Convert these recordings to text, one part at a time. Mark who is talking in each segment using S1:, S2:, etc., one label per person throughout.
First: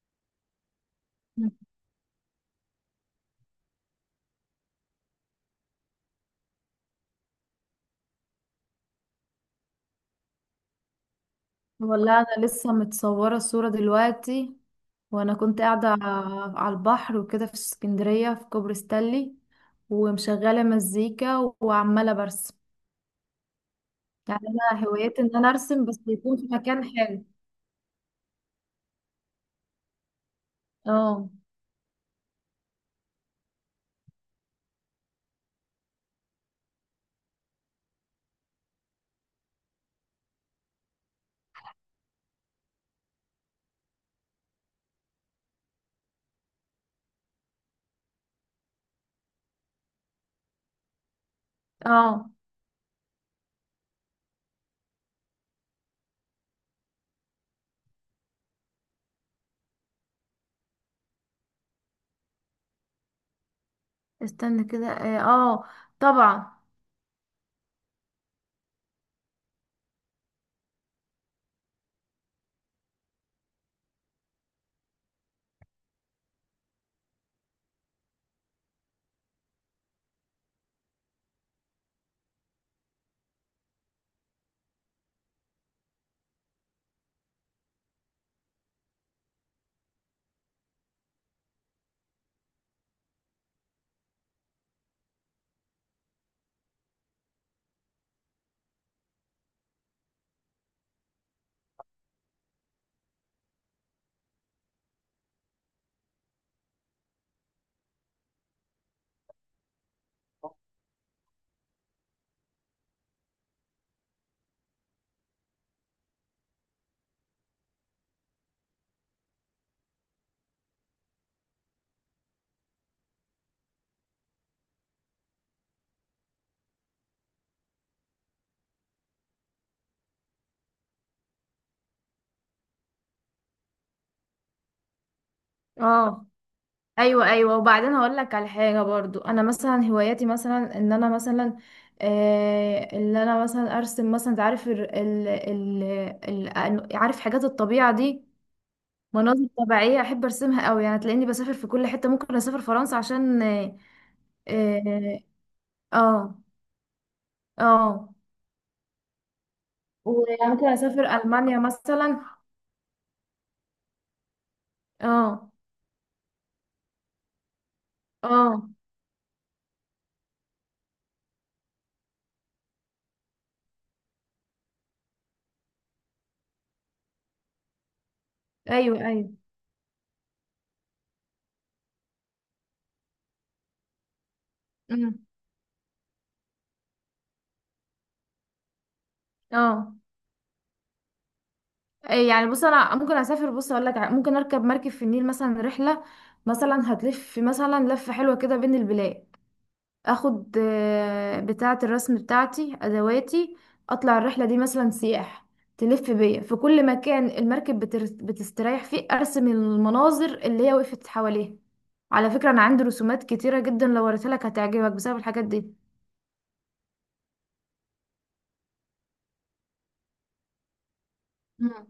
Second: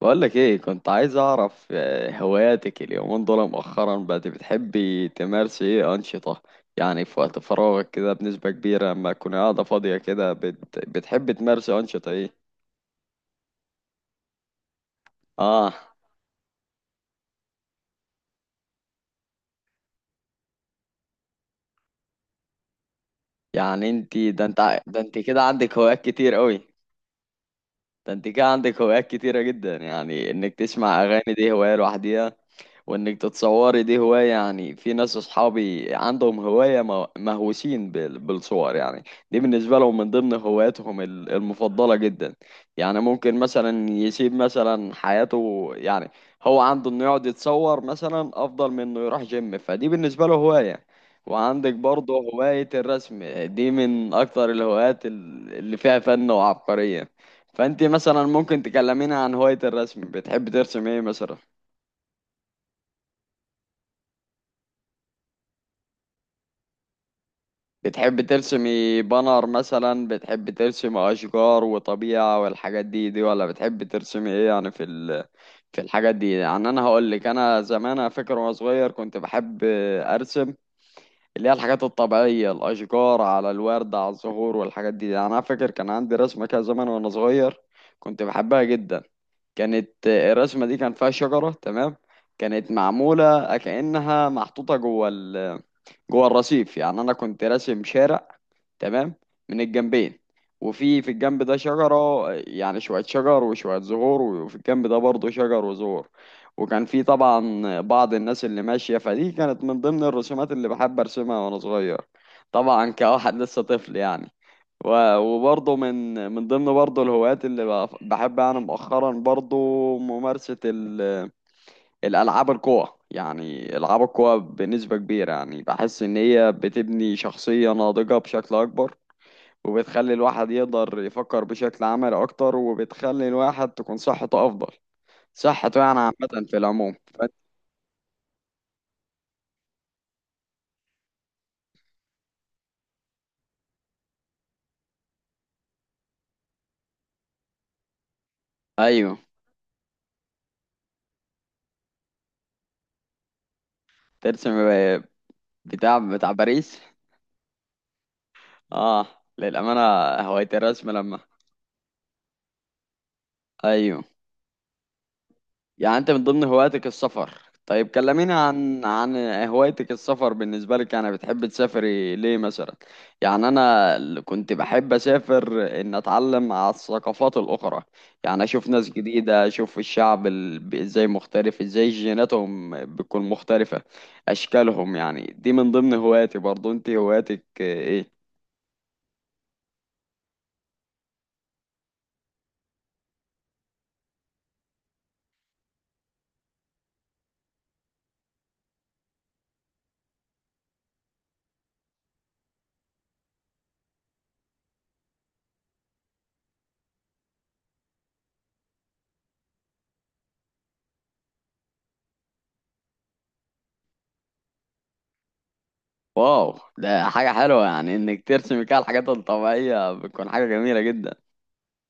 S1: بقولك ايه كنت عايز اعرف هواياتك اليومين دول مؤخرا بقت بتحبي تمارسي ايه انشطة، يعني في وقت فراغك كده بنسبة كبيرة لما تكوني قاعدة فاضية كده بتحبي تمارسي انشطة
S2: والله
S1: ايه؟
S2: انا لسه متصوره الصوره دلوقتي، وانا كنت
S1: اه.
S2: قاعده على البحر وكده في اسكندريه، في كوبري ستانلي، ومشغله مزيكا وعماله برسم.
S1: يعني انتي
S2: يعني انا
S1: ده انت
S2: هوايتي ان
S1: كده
S2: انا
S1: عندك
S2: ارسم بس
S1: هوايات كتير
S2: يكون في
S1: قوي.
S2: مكان حلو.
S1: ده انت كده عندك هوايات كتيرة جدا، يعني انك تسمع اغاني
S2: اه،
S1: دي هواية لوحديها، وانك تتصوري دي هواية. يعني في ناس اصحابي عندهم هواية مهووسين بالصور يعني، دي بالنسبة لهم من ضمن هواياتهم المفضلة جدا. يعني ممكن مثلا يسيب مثلا حياته، يعني هو عنده انه يقعد يتصور مثلا افضل من انه يروح جيم، فدي بالنسبة له هواية. وعندك برضه
S2: اه،
S1: هواية الرسم دي من اكتر الهوايات اللي فيها فن وعبقرية. فانت مثلا ممكن تكلمينا عن هواية الرسم، بتحب ترسم ايه مثلا؟
S2: استنى كده. طبعا.
S1: بتحب ترسمي بانر مثلا، بتحب ترسمي اشجار وطبيعة والحاجات دي ولا بتحب ترسمي ايه؟ يعني في الحاجات دي. يعني انا هقول لك، انا زمان انا فاكر وانا صغير كنت بحب ارسم اللي هي الحاجات الطبيعية، الاشجار على الورد على الزهور والحاجات دي. يعني انا فاكر كان عندي رسمة كده زمان وانا صغير كنت بحبها جدا. كانت الرسمة دي كان فيها شجرة. تمام. كانت معمولة كأنها محطوطة جوه الرصيف. يعني انا كنت راسم شارع. تمام. من الجنبين. وفي الجنب ده شجرة، يعني شوية شجر وشوية زهور، وفي الجنب ده برضه شجر وزهور. وكان في طبعا بعض الناس اللي ماشية، فدي كانت من ضمن الرسومات اللي بحب أرسمها وأنا صغير، طبعا كواحد لسه طفل يعني. وبرضه من ضمن برضه الهوايات اللي بحب أنا مؤخرا برضه ممارسة الألعاب القوى. يعني ألعاب القوى بنسبة كبيرة، يعني بحس إن هي بتبني شخصية ناضجة بشكل أكبر، وبتخلي الواحد يقدر يفكر بشكل عملي أكتر، وبتخلي الواحد تكون صحته أفضل صحته، يعني
S2: اه،
S1: عامة في العموم
S2: ايوه، ايوه، وبعدين هقول لك على حاجه. برضو انا مثلا هواياتي مثلا ان انا مثلا ارسم مثلا. انت عارف، عارف حاجات الطبيعه دي.
S1: أيوه.
S2: مناظر طبيعيه احب ارسمها قوي، يعني تلاقيني بسافر في كل حته، ممكن اسافر فرنسا عشان
S1: ترسم
S2: اه
S1: بتاع
S2: اه,
S1: باريس.
S2: آه
S1: آه. للأمانة. هواية
S2: وممكن
S1: الرسم
S2: اسافر
S1: لما.
S2: المانيا مثلا.
S1: أيوه.
S2: اه،
S1: يعني انت من ضمن هواياتك السفر، طيب كلميني
S2: اه،
S1: عن هوايتك السفر بالنسبة لك. يعني بتحب تسافري ليه مثلا؟ يعني انا كنت بحب اسافر ان اتعلم على الثقافات الاخرى، يعني اشوف ناس
S2: ايوه، ايوه،
S1: جديدة، اشوف الشعب ازاي مختلف، ازاي جيناتهم بتكون مختلفة، اشكالهم.
S2: أمم،
S1: يعني دي من ضمن هواياتي برضو. انت هواياتك ايه؟
S2: اه. إيه، يعني بص، انا ممكن اسافر، بص اقول لك، ممكن اركب مركب في النيل مثلا رحله، مثلا هتلف مثلا لفه حلوه كده بين البلاد. اخد بتاعه الرسم بتاعتي، ادواتي، اطلع الرحله دي مثلا سياح، تلف بيا في كل مكان المركب بتستريح فيه، ارسم المناظر اللي هي وقفت حواليها. على فكره انا عندي رسومات كتيره جدا، لو وريتها لك هتعجبك بسبب الحاجات دي.
S1: واو ده حاجة حلوة، يعني انك ترسمي كده الحاجات الطبيعية بتكون حاجة جميلة جدا.
S2: مم.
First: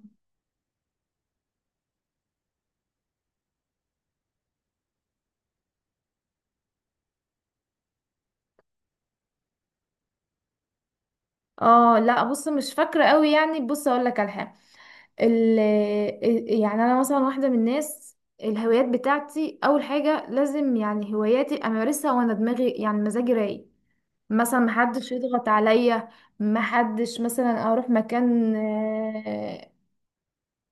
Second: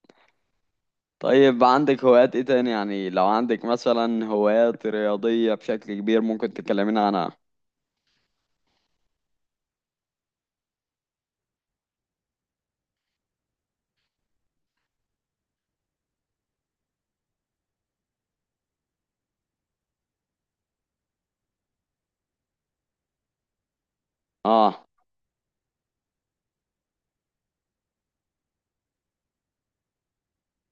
S1: طيب عندك هوايات ايه تاني؟ يعني لو عندك مثلا هوايات رياضية بشكل كبير ممكن تكلمينا عنها.
S2: اه، لا، بص مش فاكره قوي. يعني بص اقول لك على حاجه. ال يعني انا مثلا واحده من الناس. الهوايات بتاعتي اول حاجه لازم، يعني هواياتي امارسها وانا دماغي، يعني مزاجي رايق، مثلا
S1: اه.
S2: محدش يضغط عليا، محدش مثلا اروح مكان، آه،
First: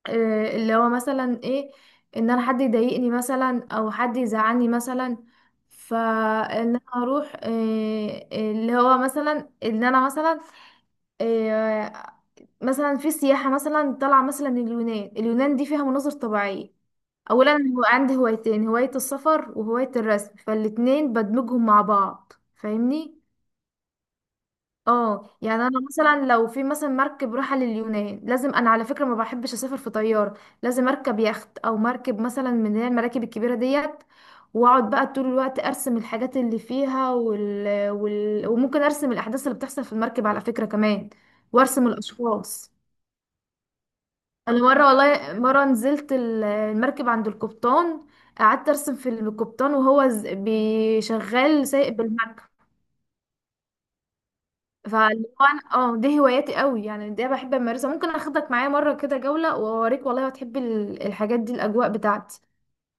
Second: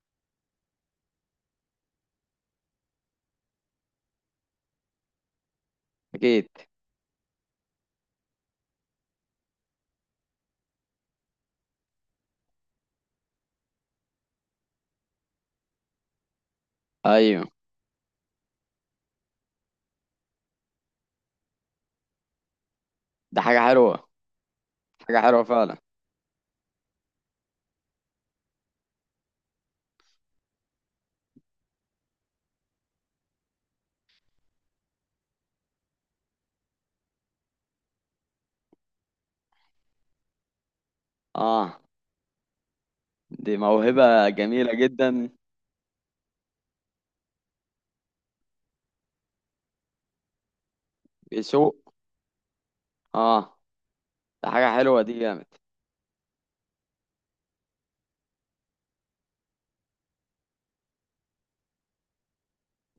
S2: آه، اللي هو مثلا ايه، ان انا حد يضايقني مثلا، او حد يزعلني مثلا.
S1: اكيد.
S2: فان انا اروح اللي هو مثلا ان انا مثلا، آه، مثلا في سياحة مثلا طالعة مثلا من اليونان. اليونان دي فيها مناظر طبيعية.
S1: ايوه.
S2: أولا هو عندي هوايتين، هواية السفر وهواية الرسم، فالاتنين بدمجهم مع بعض، فاهمني؟
S1: ده حاجة حلوة. حاجة
S2: اه،
S1: حلوة
S2: يعني
S1: فعلا.
S2: انا مثلا لو في مثلا مركب رايحة لليونان، لازم انا، على فكرة ما بحبش اسافر في طيارة، لازم اركب يخت او مركب مثلا من اللي هي المراكب الكبيرة ديت. واقعد بقى طول الوقت ارسم الحاجات اللي فيها وممكن ارسم الاحداث اللي بتحصل في المركب على فكرة كمان،
S1: اه.
S2: وارسم الاشخاص.
S1: دي موهبة
S2: انا
S1: جميلة
S2: مره
S1: جدا.
S2: والله مره نزلت المركب عند القبطان. قعدت ارسم في القبطان وهو بيشغل،
S1: بسوق.
S2: سايق بالمركب.
S1: اه. ده حاجة حلوة. دي
S2: فاللي هو
S1: جامد.
S2: انا، دي هواياتي قوي، يعني دي بحب امارسها. ممكن اخدك معايا مره كده جوله واوريك، والله هتحبي الحاجات دي الاجواء بتاعتي.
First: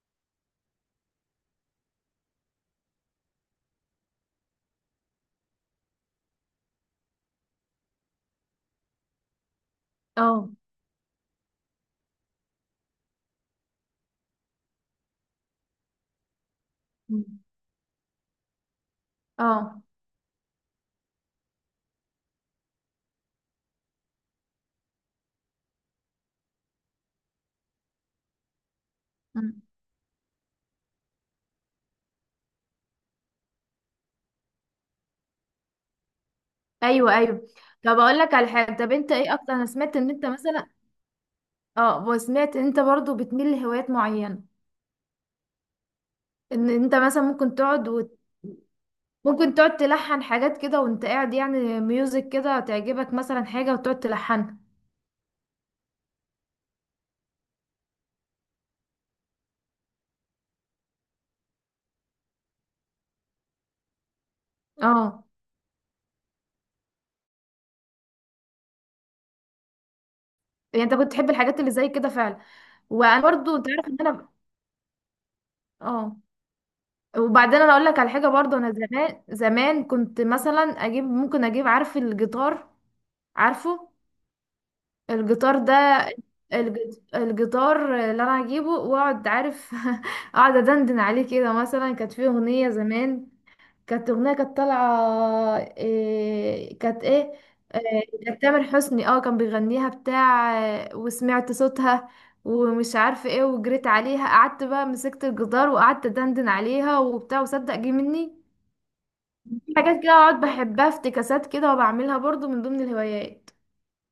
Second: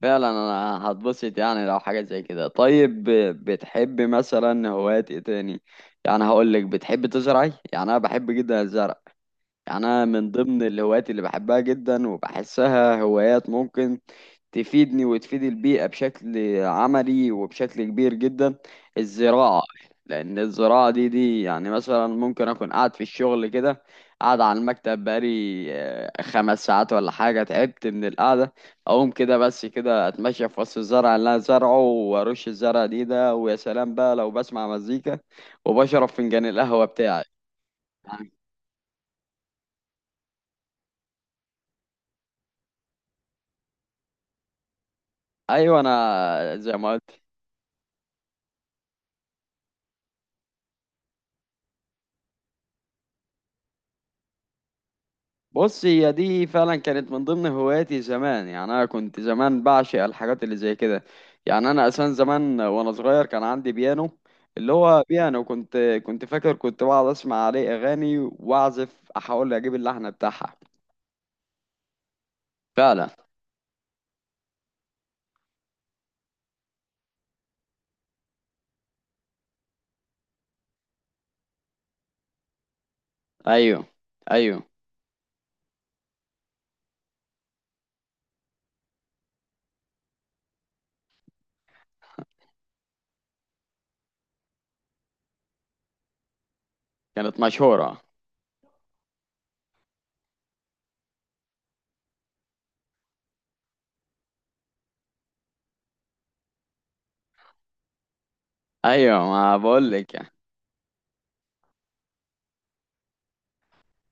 S1: فعلا انا هتبسط يعني لو حاجة زي كده. طيب بتحب مثلا هوايات ايه تاني؟ يعني هقول لك بتحب تزرعي، يعني انا بحب جدا الزرع. انا من
S2: اه.
S1: ضمن الهوايات اللي بحبها جدا وبحسها هوايات ممكن تفيدني وتفيد البيئة بشكل
S2: مم.
S1: عملي وبشكل كبير جدا، الزراعة.
S2: اه.
S1: لأن الزراعة دي يعني مثلا ممكن أكون قاعد في الشغل كده، قاعد على المكتب بقالي 5 ساعات ولا حاجة، تعبت من القعدة. أقوم كده
S2: مم.
S1: بس كده أتمشى في وسط الزرع اللي أنا زارعه وأرش الزرع دي، ويا سلام بقى لو بسمع مزيكا وبشرب فنجان القهوة
S2: ايوه،
S1: بتاعي.
S2: ايوه. طب اقول
S1: يعني
S2: لك على حاجه. طب انت ايه اكتر، انا سمعت ان انت مثلا، اه وسمعت ان انت برضو بتميل لهوايات معينه،
S1: أيوة. أنا
S2: ان
S1: زي
S2: انت
S1: ما.
S2: مثلا ممكن تقعد تلحن حاجات كده وانت قاعد. يعني ميوزك كده تعجبك مثلا حاجة وتقعد تلحنها.
S1: بص هي دي فعلا كانت من ضمن هواياتي زمان، يعني انا كنت زمان بعشق الحاجات اللي زي كده. يعني انا اساسا زمان وانا صغير كان عندي بيانو، اللي هو
S2: اه،
S1: بيانو. كنت فاكر كنت بقعد اسمع عليه اغاني واعزف احاول اجيب اللحن بتاعها.
S2: يعني انت كنت تحب الحاجات اللي زي كده فعلا.
S1: فعلا.
S2: وانا برضو انت عارف ان انا، اه وبعدين انا اقول لك على حاجة. برضو انا زمان زمان كنت مثلا اجيب، ممكن اجيب، عارف، الجيتار.
S1: ايوه.
S2: عارفه
S1: ايوه.
S2: الجيتار ده؟ الجيتار اللي انا هجيبه واقعد، عارف، اقعد ادندن عليه كده مثلا. كانت فيه اغنية زمان. كانت أغنية كانت طالعة إيه، كانت إيه
S1: كانت مشهورة.
S2: إيه، كانت تامر حسني، كان بيغنيها بتاع وسمعت صوتها. ومش عارفة ايه. وجريت عليها قعدت بقى مسكت الجدار وقعدت دندن عليها وبتاع، وصدق جه مني.
S1: ايوه ما
S2: في حاجات كده
S1: بقولك يعني.
S2: اقعد بحبها افتكاسات كده، وبعملها برضو من ضمن الهوايات.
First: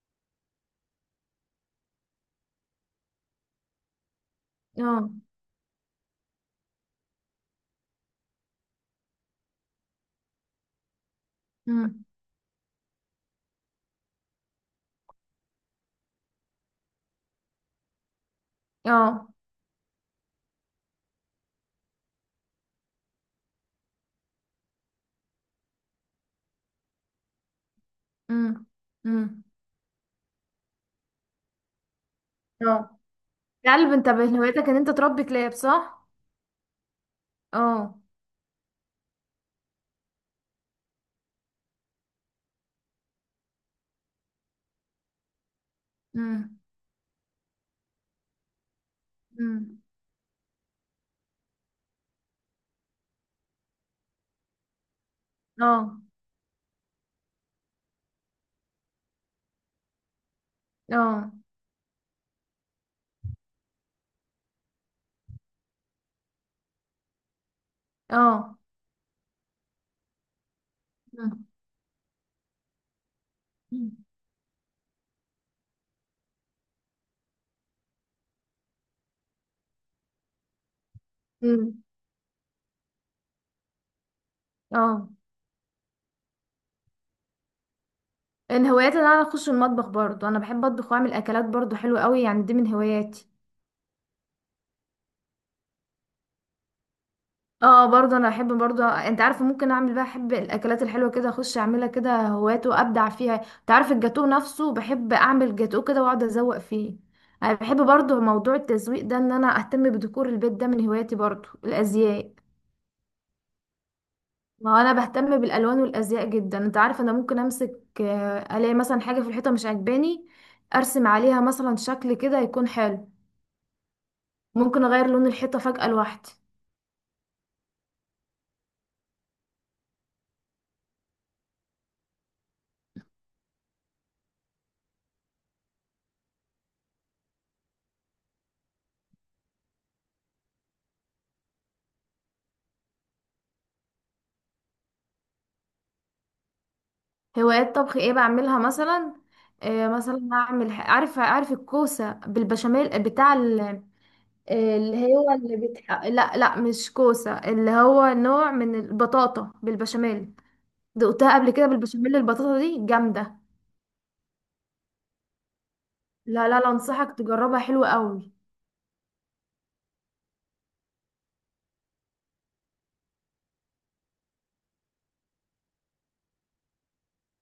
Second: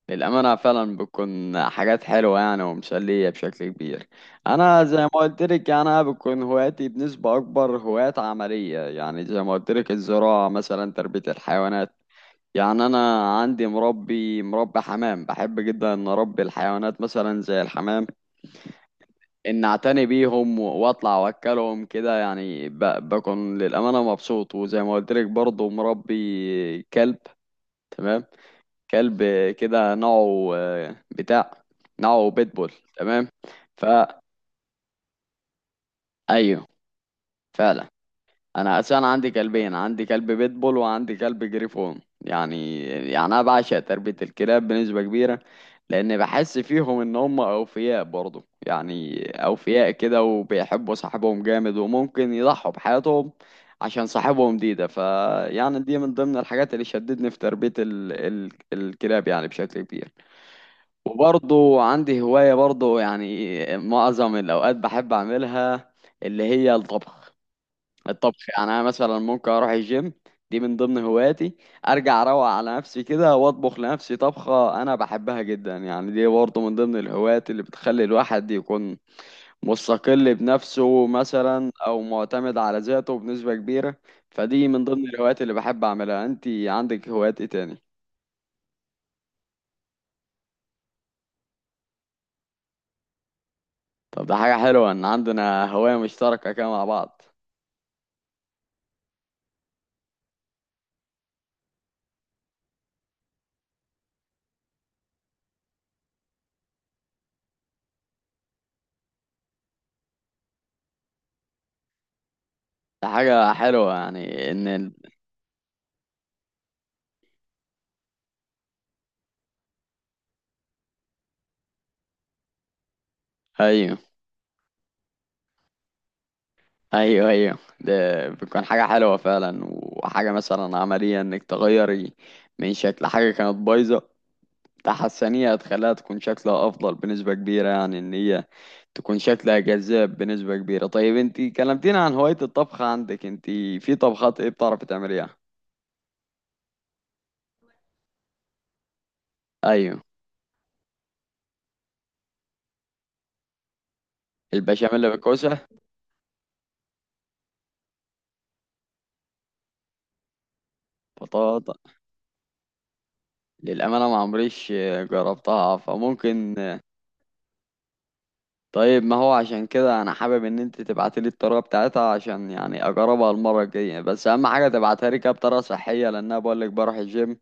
S1: للأمانة فعلا بتكون حاجات حلوة، يعني ومسلية بشكل كبير. أنا زي ما
S2: اه.
S1: قلت لك أنا بتكون هواياتي بنسبة أكبر هوايات عملية، يعني زي ما قلت لك الزراعة مثلا، تربية الحيوانات.
S2: امم.
S1: يعني أنا عندي مربي حمام، بحب جدا إن أربي الحيوانات مثلا زي الحمام،
S2: اه.
S1: إن أعتني بيهم وأطلع وأكلهم كده، يعني بكون للأمانة مبسوط. وزي ما قلت لك برضه مربي كلب. تمام.
S2: امم.
S1: كلب.
S2: امم.
S1: كده نوعه بتاع. نوعه بيتبول.
S2: اه.
S1: تمام.
S2: يا قلب، انت
S1: فا
S2: من هوايتك ان انت تربي كلاب، صح؟
S1: ايوه. فعلا.
S2: اه.
S1: انا اساسا عندي كلبين، عندي كلب بيتبول وعندي كلب جريفون. يعني انا بعشق تربية الكلاب بنسبة كبيرة، لان بحس
S2: امم.
S1: فيهم ان هم اوفياء برضه، يعني
S2: امم.
S1: اوفياء كده، وبيحبوا صاحبهم جامد وممكن يضحوا بحياتهم عشان صاحبهم. دي
S2: اه.
S1: فيعني دي من ضمن الحاجات اللي شدتني في تربية الكلاب، يعني بشكل كبير.
S2: اه.
S1: وبرضه عندي هواية برضه، يعني معظم الأوقات بحب أعملها اللي هي الطبخ. الطبخ،
S2: اه.
S1: يعني أنا مثلا ممكن أروح الجيم، دي من ضمن
S2: مم.
S1: هواياتي، أرجع أروق على نفسي كده وأطبخ لنفسي طبخة أنا بحبها جدا. يعني دي برضه من ضمن الهوايات اللي بتخلي الواحد يكون مستقل بنفسه مثلا
S2: مم.
S1: أو معتمد على ذاته بنسبة كبيرة. فدي من ضمن
S2: اه.
S1: الهوايات اللي بحب أعملها. أنتي عندك هوايات إيه تاني؟
S2: من هواياتي ان انا اخش المطبخ، برضو انا بحب اطبخ واعمل اكلات برضو حلوه قوي، يعني دي من هواياتي.
S1: طب ده حاجة حلوة إن عندنا هواية مشتركة كده مع بعض.
S2: اه، برضو انا بحب. برضو انت عارفه، ممكن اعمل بقى، احب الاكلات الحلوه كده اخش اعملها كده هوايات وابدع فيها. انت عارف الجاتو نفسه، بحب اعمل جاتو كده واقعد ازوق فيه. انا بحب برضو موضوع التزويق ده، ان انا اهتم بديكور البيت، ده من هواياتي. برضو الازياء،
S1: ده حاجة حلوة يعني
S2: ما هو انا بهتم بالالوان والازياء جدا. انت عارف انا ممكن امسك، الاقي مثلا حاجه في الحيطه مش عاجباني، ارسم عليها مثلا شكل كده يكون حلو.
S1: ايوه.
S2: ممكن اغير لون الحيطه فجاه لوحدي.
S1: ايوه. ايوه. ده بتكون حاجة حلوة فعلا، وحاجة مثلا عملية انك تغيري من شكل حاجة كانت بايظة، تحسنيها هتخليها تكون شكلها افضل بنسبة كبيرة، يعني ان هي تكون شكلها جذاب بنسبة كبيرة. طيب انتي كلمتينا عن هواية الطبخ، عندك انتي في طبخات ايه بتعرفي تعمليها؟
S2: هوايات طبخ ايه بعملها مثلا؟
S1: ايوه.
S2: مثلا اعمل، عارف الكوسه بالبشاميل، آه، بتاع ال- آه، اللي
S1: البشاميل
S2: هو اللي
S1: بالكوسة.
S2: بتح... لا، لا، مش كوسه، اللي هو نوع من البطاطا بالبشاميل. دقتها قبل كده
S1: بطاطا.
S2: بالبشاميل، البطاطا دي جامده.
S1: للأمانة ما عمريش جربتها
S2: لا،
S1: فممكن.
S2: لا، لا، انصحك تجربها حلوه قوي.
S1: طيب ما هو عشان كده انا حابب ان انت تبعتي لي الطريقه بتاعتها عشان يعني اجربها المره الجايه. بس اهم حاجه تبعتها لي كده بطريقه صحيه، لان انا بقول لك بروح الجيم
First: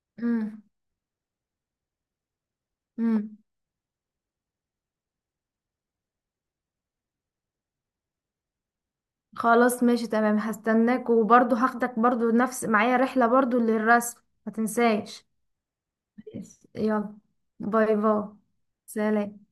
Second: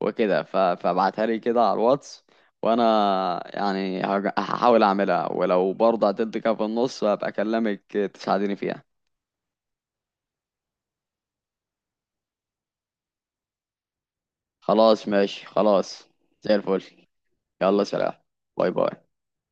S1: وكده. فابعتها لي كده على الواتس،
S2: امم.
S1: وانا يعني هحاول اعملها. ولو برضه هتدي كده في النص هبقى اكلمك تساعديني فيها.
S2: خلاص، ماشي تمام، هستناك. وبرضو هاخدك برضو نفس معايا رحلة، برضو للرسم. ما
S1: خلاص
S2: تنساش.
S1: ماشي. خلاص. زي الفل.
S2: يلا،
S1: يلا
S2: باي
S1: سلام.
S2: باي.
S1: باي باي.
S2: سلام.